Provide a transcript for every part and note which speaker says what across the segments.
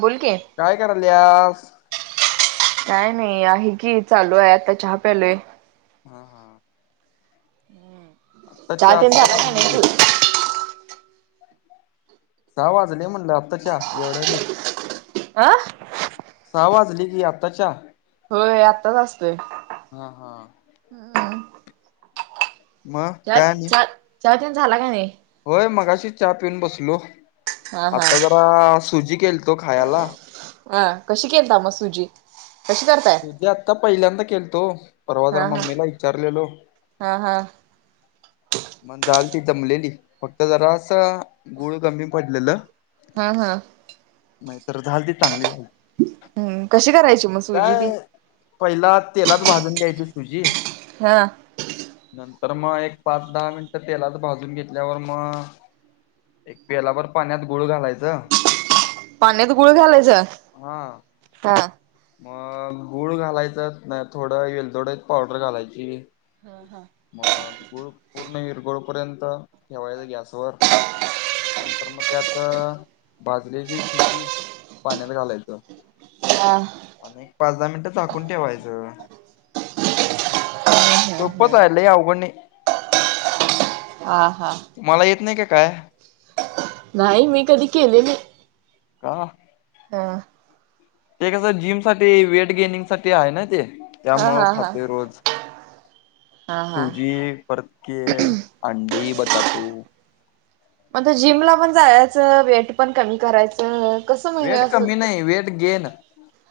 Speaker 1: बोल की
Speaker 2: काय करालयास?
Speaker 1: काय नही आहे की चालू आहे आता चहा प्यालोय
Speaker 2: हां हां
Speaker 1: चाय
Speaker 2: चहा
Speaker 1: पिउन
Speaker 2: सहा
Speaker 1: झाला का
Speaker 2: वाजले
Speaker 1: नाई
Speaker 2: की
Speaker 1: थोडं
Speaker 2: सहा वाजले म्हणलं आत्ता चहा एवढ्या लेट..
Speaker 1: आ
Speaker 2: सहा वाजली की आत्ता चहा
Speaker 1: होय आत्ताच असतोय.
Speaker 2: हा हा.. मग
Speaker 1: चा
Speaker 2: काय आणि
Speaker 1: चा चा पीउन झाला का न्हाई
Speaker 2: होय मगाशी चहा पिऊन बसलो
Speaker 1: हा हा
Speaker 2: आता जरा सुजी केलतो खायला
Speaker 1: हा कशी केलता मग सुजी कशी करता?
Speaker 2: जे आता पहिल्यांदा केलतो परवा जरा
Speaker 1: हा हा
Speaker 2: मम्मीला विचारलेलो
Speaker 1: हा हा.
Speaker 2: मग डाल ती जमलेली, फक्त जरा असं गुळ कमी पडलेलं.
Speaker 1: हा, हा.
Speaker 2: नाही तर झालती, चांगली झाली.
Speaker 1: हम्, कशी करायची मग सुजी ती?
Speaker 2: पहिला तेलात भाजून घ्यायची सुजी.
Speaker 1: हा.
Speaker 2: नंतर मग एक पाच -दहा मिनिटं तेलात भाजून घेतल्यावर मग. एक पेलाबर पाण्यात गुळ घालायचं.
Speaker 1: पाण्यात गुळ घालायचं
Speaker 2: हा.
Speaker 1: हा
Speaker 2: मग, गुळ घालायचं. नाही, थोडं येलदोडची पावडर घालायची.
Speaker 1: हां, हां.
Speaker 2: मग, गुळ पूर्ण इरगळोपर्यंत ठेवायच गॅस. नंतर मग. त्यात भाजलेली सुजी पाण्यात घालायचं.
Speaker 1: हा.
Speaker 2: आणि एक पाच -दहा मिनिटं झाकून ठेवायचं. सोपच हाय लई अवघड नाही.
Speaker 1: आ, हा.
Speaker 2: तुम्हाला येत नाही कि काय?
Speaker 1: नाही मी कधी केली नाही.
Speaker 2: का?
Speaker 1: हा.
Speaker 2: ते कसं जिम साठी वेट गेनिंग साठी आहे ना ते,
Speaker 1: हा हा
Speaker 2: त्यामुळं
Speaker 1: हा
Speaker 2: खातोय रोज.
Speaker 1: हा हा
Speaker 2: सूजी, परतकेळ, अंडी, बटाटू.
Speaker 1: मग, ते जिमला पण जायाचं, वेट पण कमी करायचं. कसं म्हणजे
Speaker 2: वेट
Speaker 1: असं
Speaker 2: कमी नाही, वेट गेन.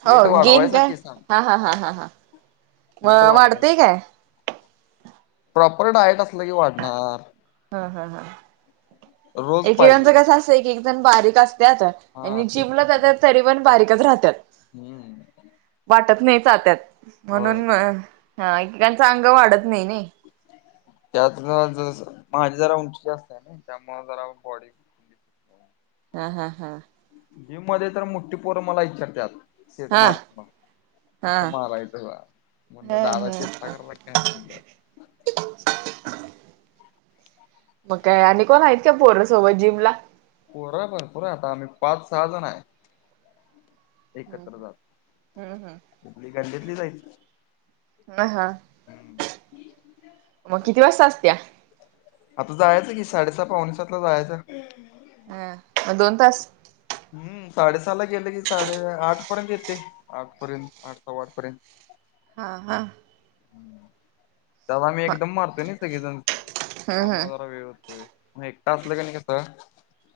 Speaker 1: हो,
Speaker 2: वेट
Speaker 1: गेन काय?
Speaker 2: वाढवायसाठी सांग
Speaker 1: हा, हा, हा, हा, हा,
Speaker 2: वेट
Speaker 1: म
Speaker 2: वाढवाय
Speaker 1: वाढतय काय?
Speaker 2: प्रॉपर डायट असलं की वाढणार.
Speaker 1: हा, हा, हा
Speaker 2: रोज
Speaker 1: एकेकाच
Speaker 2: पाहिजे
Speaker 1: कस असतय, एक -एक जण बारीक असत्यात.
Speaker 2: हा
Speaker 1: आणि
Speaker 2: तेच
Speaker 1: जिमला
Speaker 2: की
Speaker 1: जात्यात, तरी पण बारीकच राहत्यात.
Speaker 2: हम्म.
Speaker 1: वाटत नाही जात्यात,
Speaker 2: होय
Speaker 1: म्हणून
Speaker 2: ते.
Speaker 1: म एकेकाच अंग वाढत नाही नाही नी.
Speaker 2: त्यात माझ कसं, माझी जरा उंची जास्त हाय ना त्यामुळ जरा बॉडी [unintelligible]
Speaker 1: हा, हा, हा.
Speaker 2: जिम मध्ये तर मोट्ठी पोर मला इचारत्यात. शेट
Speaker 1: हा
Speaker 2: मारताना,
Speaker 1: हा
Speaker 2: कसं मारायचं गा, म्हणलं
Speaker 1: ह
Speaker 2: दादा
Speaker 1: ह
Speaker 2: चेष्टा करालाय काय म्हणलं.
Speaker 1: मग काय आणि कोण हाईत काय पोर सोबत जिमला?
Speaker 2: पोरं भरपूर हाय आता, आम्ही पाच -सहा जण हाय. एकत्र जातात,
Speaker 1: हम्म हम्म
Speaker 2: कुठली गल्लीतलीच हाईत.
Speaker 1: ह हा
Speaker 2: हम्.
Speaker 1: मग किती वाजता असत्या
Speaker 2: आता जायचं की, साडे-सहा, पावणेसातला जायाच.
Speaker 1: हा, म दोन तास?
Speaker 2: हम्म, साडे-सहाला गेले की, साडे, आठ पर्यंत येतेय आठपर्यंत, आठ -सव्वाआठ पर्यंत.
Speaker 1: हा हा.
Speaker 2: तवा आम्ही
Speaker 1: मग
Speaker 2: एकदम मारतोय ना सगळेजण
Speaker 1: हम्म
Speaker 2: त्यामुळ
Speaker 1: हम्म
Speaker 2: जरा वेळ होतोय एकटा असला कणी कसं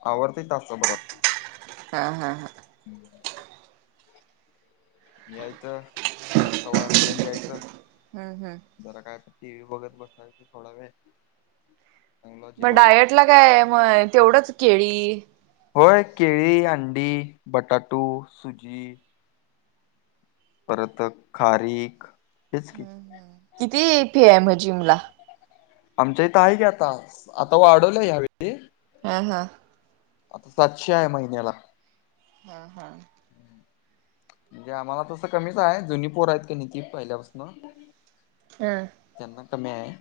Speaker 2: आवरतय तासाभरात.
Speaker 1: हा हा
Speaker 2: [inaudible] यायचं आठ सव्वा आठपर्यंत यायचं-
Speaker 1: हम्म हम्
Speaker 2: जरा काय तर टी व्ही बघत बसायच थोडा वेळ. चांगलं
Speaker 1: मग
Speaker 2: जेवाय
Speaker 1: डायट ला काय मग तेवढंच केळी.
Speaker 2: होय केळी अंडी बटाटू सुजी. परत खारीख हेच की
Speaker 1: किती फि आहे म जिमला-
Speaker 2: आमच्या इथं आहे की आता आता वाढवलय ह्यावेळी-
Speaker 1: हा हा
Speaker 2: आता सातशे आहे महिन्याला.
Speaker 1: हा हा
Speaker 2: म्हणजे आम्हाला तसं कमीच आहे जुनी पोर आहेत कनि ती पहिल्यापासन-
Speaker 1: ह
Speaker 2: त्यांना कमी आहे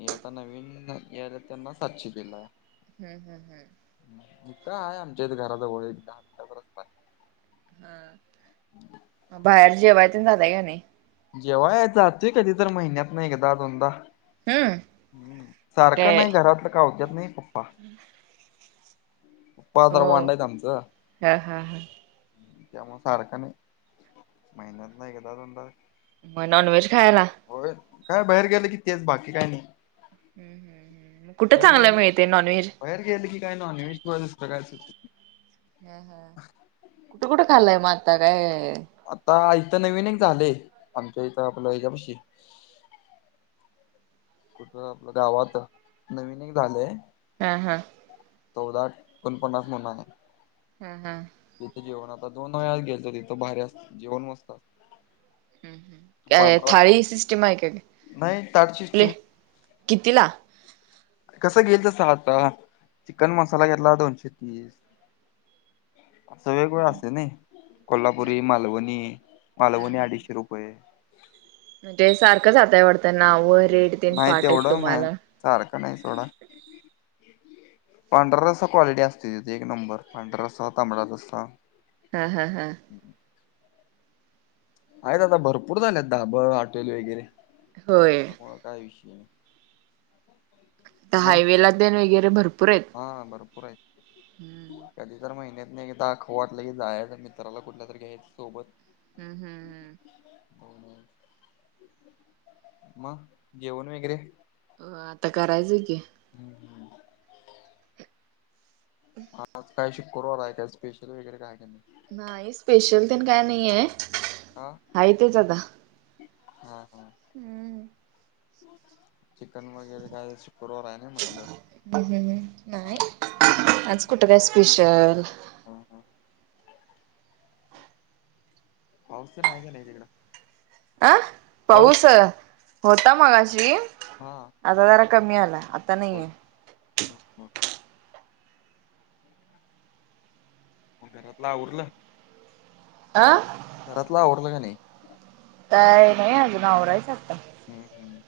Speaker 2: हे आता नवीन हे याल्यात त्यांना सातशे दिला
Speaker 1: हम्म हम् हम्
Speaker 2: इथं आहे आमच्याच घराजवळ एक दहा मिनिटात.
Speaker 1: ह बाहेर जेवाय तेन जाताय का नाही.
Speaker 2: जेवाय जातोय कधी तर महिन्यातन एकदा दोनदा.
Speaker 1: हम्म
Speaker 2: सारखं
Speaker 1: काय
Speaker 2: नाही घरातलं कावत्यात नाही पप्पा.
Speaker 1: [inaudible]
Speaker 2: पप्पा जरा
Speaker 1: हो
Speaker 2: वांड आहेत आमचं.
Speaker 1: हा हा हा
Speaker 2: त्यामुळे सारखं नाही महिन्यातन एकदा दोनदा.
Speaker 1: म नॉनव्हेज खायला.
Speaker 2: होय काय बाहेर गेलं की तेच बाकी काय नाही.
Speaker 1: कुठं
Speaker 2: बाहेर
Speaker 1: चांगल
Speaker 2: गेलं
Speaker 1: मिळते नॉनव्हेज.
Speaker 2: बाहेर गेले की [inaudible]
Speaker 1: ह हा कुठे कुठे खाल्लाय म आता काय
Speaker 2: आता इथं नवीन एक झालंय आमच्या इथं आपलं हेच्यापाशी- गावात नवीन एक झालंय-
Speaker 1: हा हा
Speaker 2: चौदा एकोणपन्नास म्हणून आहे.
Speaker 1: हा हा
Speaker 2: तिथं जेवण आता दोन वेळा गेलतो तिथं भारी असत जेवण मस्त.
Speaker 1: ह काय
Speaker 2: पांढरा
Speaker 1: थाळी सिस्टीम आहे का
Speaker 2: नाही ताट
Speaker 1: प्ले
Speaker 2: सिस्टीम
Speaker 1: कितीला.
Speaker 2: कसं घेईल तसा आता चिकन मसाला घेतला दोनशे तीस- असं वेगवेगळं असतं नाही कोल्हापुरी मालवणी मालवणी अडीचशे रुप- रुपये
Speaker 1: म्हणजे सारखं जाताय वाटतं नाव रेट तेन
Speaker 2: नाही
Speaker 1: पाठ आहेत
Speaker 2: तेवढं मा
Speaker 1: तुम्हाला.
Speaker 2: सारखं नाही सोडा. [inaudible] पांढरा रस्सा क्वालिटी असते तिथे एक नंबर. पांढरा रस्सा, तांबडा रस्सा
Speaker 1: हा हा हा.
Speaker 2: [inaudible] आहेत आता भरपूर झालेत धाबं, हॉटेल वगैरे
Speaker 1: होय.
Speaker 2: मग काय विषय नाही. [inaudible]
Speaker 1: तर हायवे [unintelligible] वगैरे भरपूर आहेत.
Speaker 2: हा भरपूर आहे. [inaudible] कधी तर महिन्यात नाही एकदा वाटलं की जायचं. मित्राला कुठलं तरी घ्यायच सोबत.
Speaker 1: हम्म हम्म हम्
Speaker 2: हो मग. [inaudible] मग जेवण वगैरे?
Speaker 1: अ आता करायचं की
Speaker 2: हम्म हम्म. मग आज काय शुक्ररवार आहे. काय स्पेशल वगैरे काय आहे का नाही?
Speaker 1: नाही स्पेशल पण काय नाहीये.
Speaker 2: हा
Speaker 1: आहे तेच आता.
Speaker 2: हा हा
Speaker 1: हम्म
Speaker 2: [unintelligible] चिकन वगैरे काय? शुक्रुवार आहे ना म्हंटलं.
Speaker 1: नाही.
Speaker 2: [inaudible]
Speaker 1: आज कुठंला स्पेशल?
Speaker 2: हा हा पाउस पण आहे की नाही तिकडं?
Speaker 1: अं पाऊस? होता मगाशी.
Speaker 2: हा
Speaker 1: [inaudible] आता जरा कमी आलाय, आता नाहीये.
Speaker 2: हम्म हम्म. मग घरातलं आवरलं?
Speaker 1: अं
Speaker 2: घरातलं आवरलं का नाही?
Speaker 1: काय नाही अजून, आवरायचं आता.
Speaker 2: हम्म, हम्म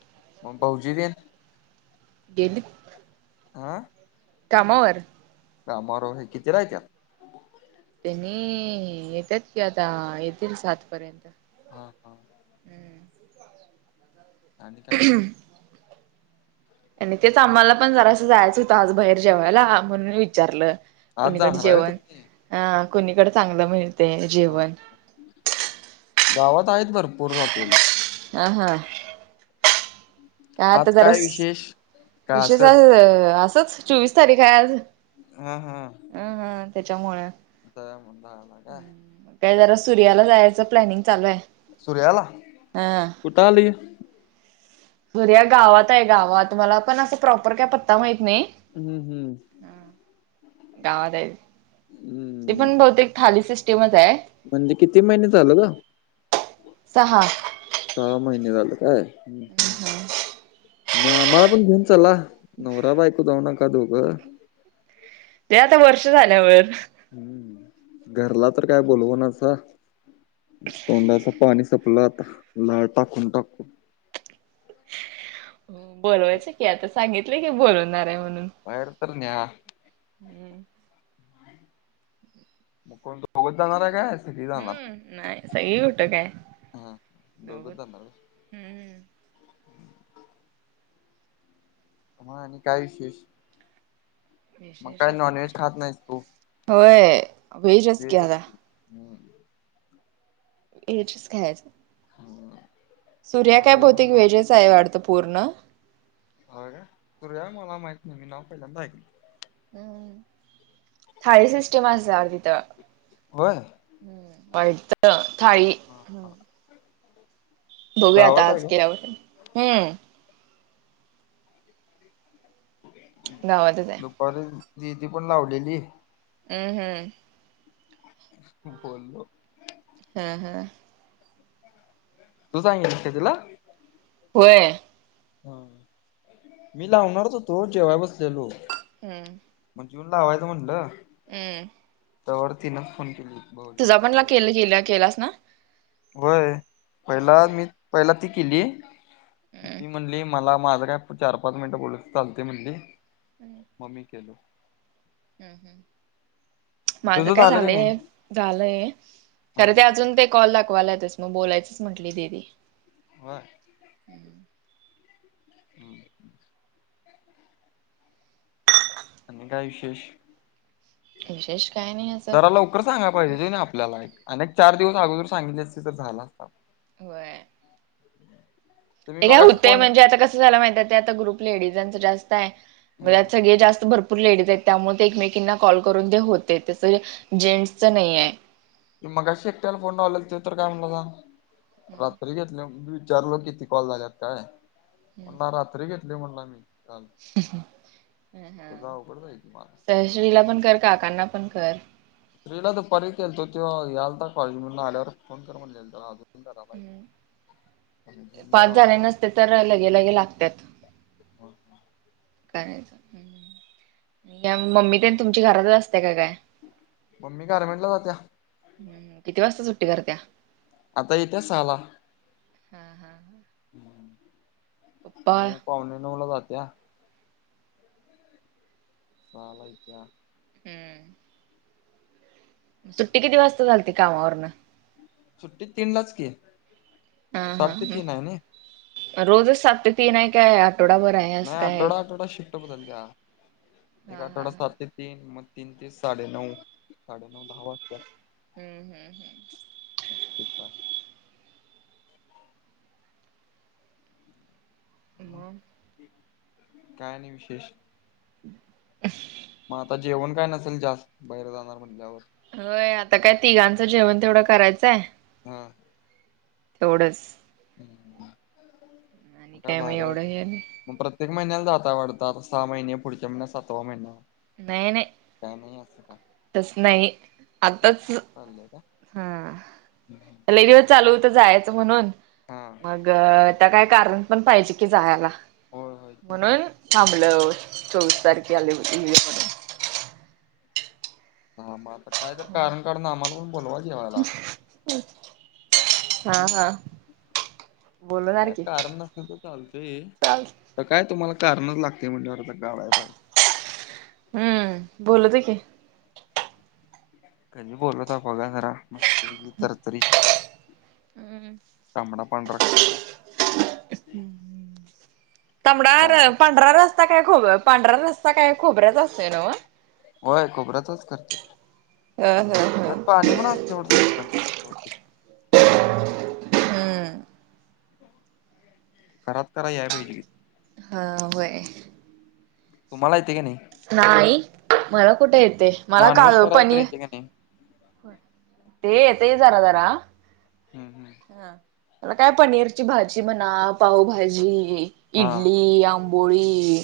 Speaker 2: [unintelligible] मग भाऊजीं ते?
Speaker 1: गेले.
Speaker 2: आ
Speaker 1: कामावर.
Speaker 2: कामावर व्हयं, कितीला येत्यात?
Speaker 1: त्यांनी येतात की, आता येतील सातपर्यंत.
Speaker 2: हा हा. आणि काय?
Speaker 1: आणि तेच आम्हाला पण जरासं जायचं होतं आज बाहेर जेवायला, म्हणून विचारलं?
Speaker 2: आज
Speaker 1: कुणीकडे
Speaker 2: जाणार आहे होय
Speaker 1: जेवण,
Speaker 2: तुम्ही
Speaker 1: अ कुणीकडे चांगलं मिळतंय
Speaker 2: हा.
Speaker 1: जेवण?
Speaker 2: गावात आहेत भरपूर हॉटेल.
Speaker 1: आ हा. काय आता
Speaker 2: आज
Speaker 1: जरास,
Speaker 2: विशेष का
Speaker 1: विषय
Speaker 2: असंच
Speaker 1: जरा असंच चोवीस तारीख आहे आज.
Speaker 2: हा हा
Speaker 1: अ हं त्याच्यामुळे.
Speaker 2: का
Speaker 1: [inaudible] या जरा सूर्याला जायचं प्लॅनिंग चालू आहे.
Speaker 2: सुर्याला.
Speaker 1: हा
Speaker 2: कुठ आलं हे?
Speaker 1: सूर्या गावात आहे गावात. मला पण अस प्रॉपर काय पत्ता माहित नाई.
Speaker 2: हम्म हम्म
Speaker 1: गावात आहे. ते
Speaker 2: हम्म
Speaker 1: पण बहुतेक थाली सिस्टीमच आहे
Speaker 2: म्हणजे किती महिने झालं न..?
Speaker 1: सहा
Speaker 2: सहा महिने झाले काय? मग मला पण घेऊन चला. नवरा बायको जाऊ नका दोघं..
Speaker 1: ते आता वर्ष झाल्यावर.
Speaker 2: घरला तर काय बोलवनसा. तोंडाच पाणी संपलं लाळ टाकून टाकून.
Speaker 1: बोलवायच की आता. सांगितल की बोलणार आहे म्हणून.
Speaker 2: बाहेर तर न्या.
Speaker 1: हम्म
Speaker 2: मग कोण दोघंच जाणार आहे काय आज?
Speaker 1: हम्म नाही सगळी कुट काय
Speaker 2: हा
Speaker 1: दोघ
Speaker 2: दोघच जाणार
Speaker 1: हम्म.
Speaker 2: हा मग आणि काय विशेष. मग
Speaker 1: विशेष
Speaker 2: काय
Speaker 1: असं
Speaker 2: नॉनव्हेज खात नाहीस तू..
Speaker 1: होय व्हेज की
Speaker 2: व्हेजच
Speaker 1: आता.
Speaker 2: हम्म
Speaker 1: व्हेजच खायचं.
Speaker 2: [inaudible]
Speaker 1: सूर्या
Speaker 2: मग
Speaker 1: काय भौतिक
Speaker 2: म्हणलं
Speaker 1: व्हेज च आहे वाटतं पूर्ण.
Speaker 2: ह का तू या मला माहित नाही मी नाव पहिल्यांदा ऐकल.
Speaker 1: हम्म थाली सिस्टम असर तिथं.
Speaker 2: होय
Speaker 1: हम्म वाईट तर थाळी.
Speaker 2: हां हा
Speaker 1: बघूया आता
Speaker 2: गावात
Speaker 1: आज
Speaker 2: आहे का
Speaker 1: केल्यावर, हम्म. गावातच आहे.
Speaker 2: दुपारी दीदी पण लावलेली.
Speaker 1: हम्म हम्म
Speaker 2: बोलो.
Speaker 1: हा हा
Speaker 2: तू सांगितलं का तिला?
Speaker 1: होय
Speaker 2: हा मी लावणारच होतो जेवाय बसलेलो.
Speaker 1: हम्म
Speaker 2: मग जेवण लावायचा म्हटलं.
Speaker 1: हम्म.
Speaker 2: तोवर तिनं फोन केलेला.
Speaker 1: तुझा पण [unintelligible] केलास ना?
Speaker 2: होय पहिला
Speaker 1: हम्म
Speaker 2: मी पहिला ती केली.
Speaker 1: हम्म.
Speaker 2: ती म्हणली मला माझं काय चार पाच मिनिटं बोलत चालते म्हणली, मग मी केलं.
Speaker 1: हम्म हम्म माझ
Speaker 2: तुझं
Speaker 1: काय
Speaker 2: झालं का नाही
Speaker 1: झालंय झालंय
Speaker 2: ह
Speaker 1: खरे ते अजून ते. कॉल दाखवायला लागले मग बोलायचंच म्हटली दीदी.
Speaker 2: बर.
Speaker 1: [unintelligible]
Speaker 2: हम्म! आणि काय विशेष?
Speaker 1: विशेष काही नाही असं
Speaker 2: जरा लवकर सांगाय पाहिजे कन्हीं आपल्याला एक अनेक चार दिवस अगोदर सांगित तर झालं असत.
Speaker 1: व्हय.
Speaker 2: तुम्ही
Speaker 1: ते काय
Speaker 2: मगाशी
Speaker 1: होते
Speaker 2: फोन
Speaker 1: म्हणजे आता कसं झाला माहिती आहे ते आता ग्रुप लेडीजांचं जास्त आहे म
Speaker 2: हम्म
Speaker 1: सगळे जास्त भरपू पूर लेडीज आहेत त्यामुळे ते एकमेकींना कॉल करून ते होते तस जेंट्सचं न्हाय हाय.
Speaker 2: मगाशी एकट्याला फोन लावलेला ते तर काय म्हणला
Speaker 1: हम्म,
Speaker 2: रात्री घेतल्याली. विचारलं किती कॉल झाल्यात काय म्हणला रात्री घेतल्या म्हणला मी. काल तुझं अवघड जाईल की मला
Speaker 1: त्या श्रीला पण कर काकांना पण कर.
Speaker 2: श्रीला दुपारी केलतो तो यालता कॉलेजमधून आल्यावर फोन कर म्हटल्यांल.
Speaker 1: हम्म.
Speaker 2: करालाय जिमला
Speaker 1: पाच झाले
Speaker 2: जाणार.
Speaker 1: नसते तर लगेलगे लागत्यात. काय त्या मम्मी तेंन तुमची घरातच असत्या का काय?
Speaker 2: मम्मी गारमेंट ला जात्या.
Speaker 1: हम्म, किती वाजता सुट्टी करत्या?
Speaker 2: आता इत्या सहाला.
Speaker 1: हम्म हम्म!
Speaker 2: [unintelligible]
Speaker 1: पप्पा
Speaker 2: नऊ पावणे नऊ ला जात्या दहाला इत्या प
Speaker 1: हम्म! सुट्टी किती वाजता झालती कामावरन?
Speaker 2: सुट्टी तीन लाच की.
Speaker 1: हा
Speaker 2: सात ते तीन आहे ना
Speaker 1: हा रोजच सात ते तीन हाय काय? आठवडाभर हाय.
Speaker 2: नाही आठवडा आठवडा शिफ्ट बदलत्या एक
Speaker 1: हा हा
Speaker 2: आठवडा
Speaker 1: हा
Speaker 2: सात ते तीन मग तीन ते साडेनऊ साडेनऊ दहा वाजत्या.
Speaker 1: हम्म हम्म हम्म
Speaker 2: सुट्टा मग
Speaker 1: म
Speaker 2: काय आणि विशेष?
Speaker 1: [unintelligible]
Speaker 2: म आता जेवण काय नसेल. जास्त बाहेर जाणार म्हणल्यावर?
Speaker 1: व्हय, आता काय तिघांचं जेवण तेवडं करायचंय
Speaker 2: हा!
Speaker 1: तेवढंच.
Speaker 2: मग
Speaker 1: आणि
Speaker 2: काय
Speaker 1: मग
Speaker 2: भारी हाय.
Speaker 1: एवढं हे नाही
Speaker 2: म प्रत्येक महिन्याला जाताय वाढत सहा महिने पुढच्या महिन्यात सातवा महिना?
Speaker 1: न्हाय नाही.
Speaker 2: काय नाही अस का?
Speaker 1: तस नाही आताच
Speaker 2: का
Speaker 1: हा लई दिवस चालू होत जायचं म्हणून,
Speaker 2: हा
Speaker 1: मग आता काय कारण पण पाहिजे की जायाला.
Speaker 2: होय होय ते पण आहे
Speaker 1: म्हणून थांबलं चोवीस तारखी आले म्हणून
Speaker 2: हा मग आता काय? तर कारण काढून आम्हाला पण बोलवा जेवायला
Speaker 1: [unintelligible]
Speaker 2: हम्म
Speaker 1: बोलणार
Speaker 2: काय
Speaker 1: की
Speaker 2: कारण नसल तरी चालतय.
Speaker 1: चाल
Speaker 2: तर काय तुम्हाला कारणच लागत्या. म्हटल्या वर आता काडायां पाहिजे.
Speaker 1: हूं बोलु दे की!
Speaker 2: कधी बोलत्या बघा जरा मस्त तरतरी.
Speaker 1: हम्म.
Speaker 2: तांबडा पांढरा खायाला.
Speaker 1: तांबडा!
Speaker 2: [inaudible]
Speaker 1: पांढरा रस्सा काय खोब पांढरा रस्सा काय खोबऱ्याचा असतोय नव्ह.
Speaker 2: व्हयं खोबऱ्याचाच करत्यात.
Speaker 1: हं हं हं!
Speaker 2: त्यात पाणीं पन असतं वाटत [unintelligible]
Speaker 1: हम्म
Speaker 2: घरात करायां याया पहिजे.
Speaker 1: हा व्हय.
Speaker 2: तुम्हाला येते का नाही?
Speaker 1: नाही मला कुठे येते, मला
Speaker 2: नॉनव्हेज
Speaker 1: काजू
Speaker 2: कराय तर
Speaker 1: पनीर
Speaker 2: येते का नाही
Speaker 1: ते येतय जरा जरा.
Speaker 2: हूं हूं!
Speaker 1: हा मला काय पनीरची भाजी म्हणा, पावभाजी
Speaker 2: हा
Speaker 1: इडली, आं- पोळी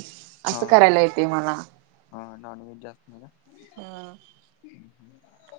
Speaker 2: हा
Speaker 1: असं करायला येते मला.
Speaker 2: हा नाॅन वेज जास्त नाही ना.
Speaker 1: हा!
Speaker 2: [inaudible]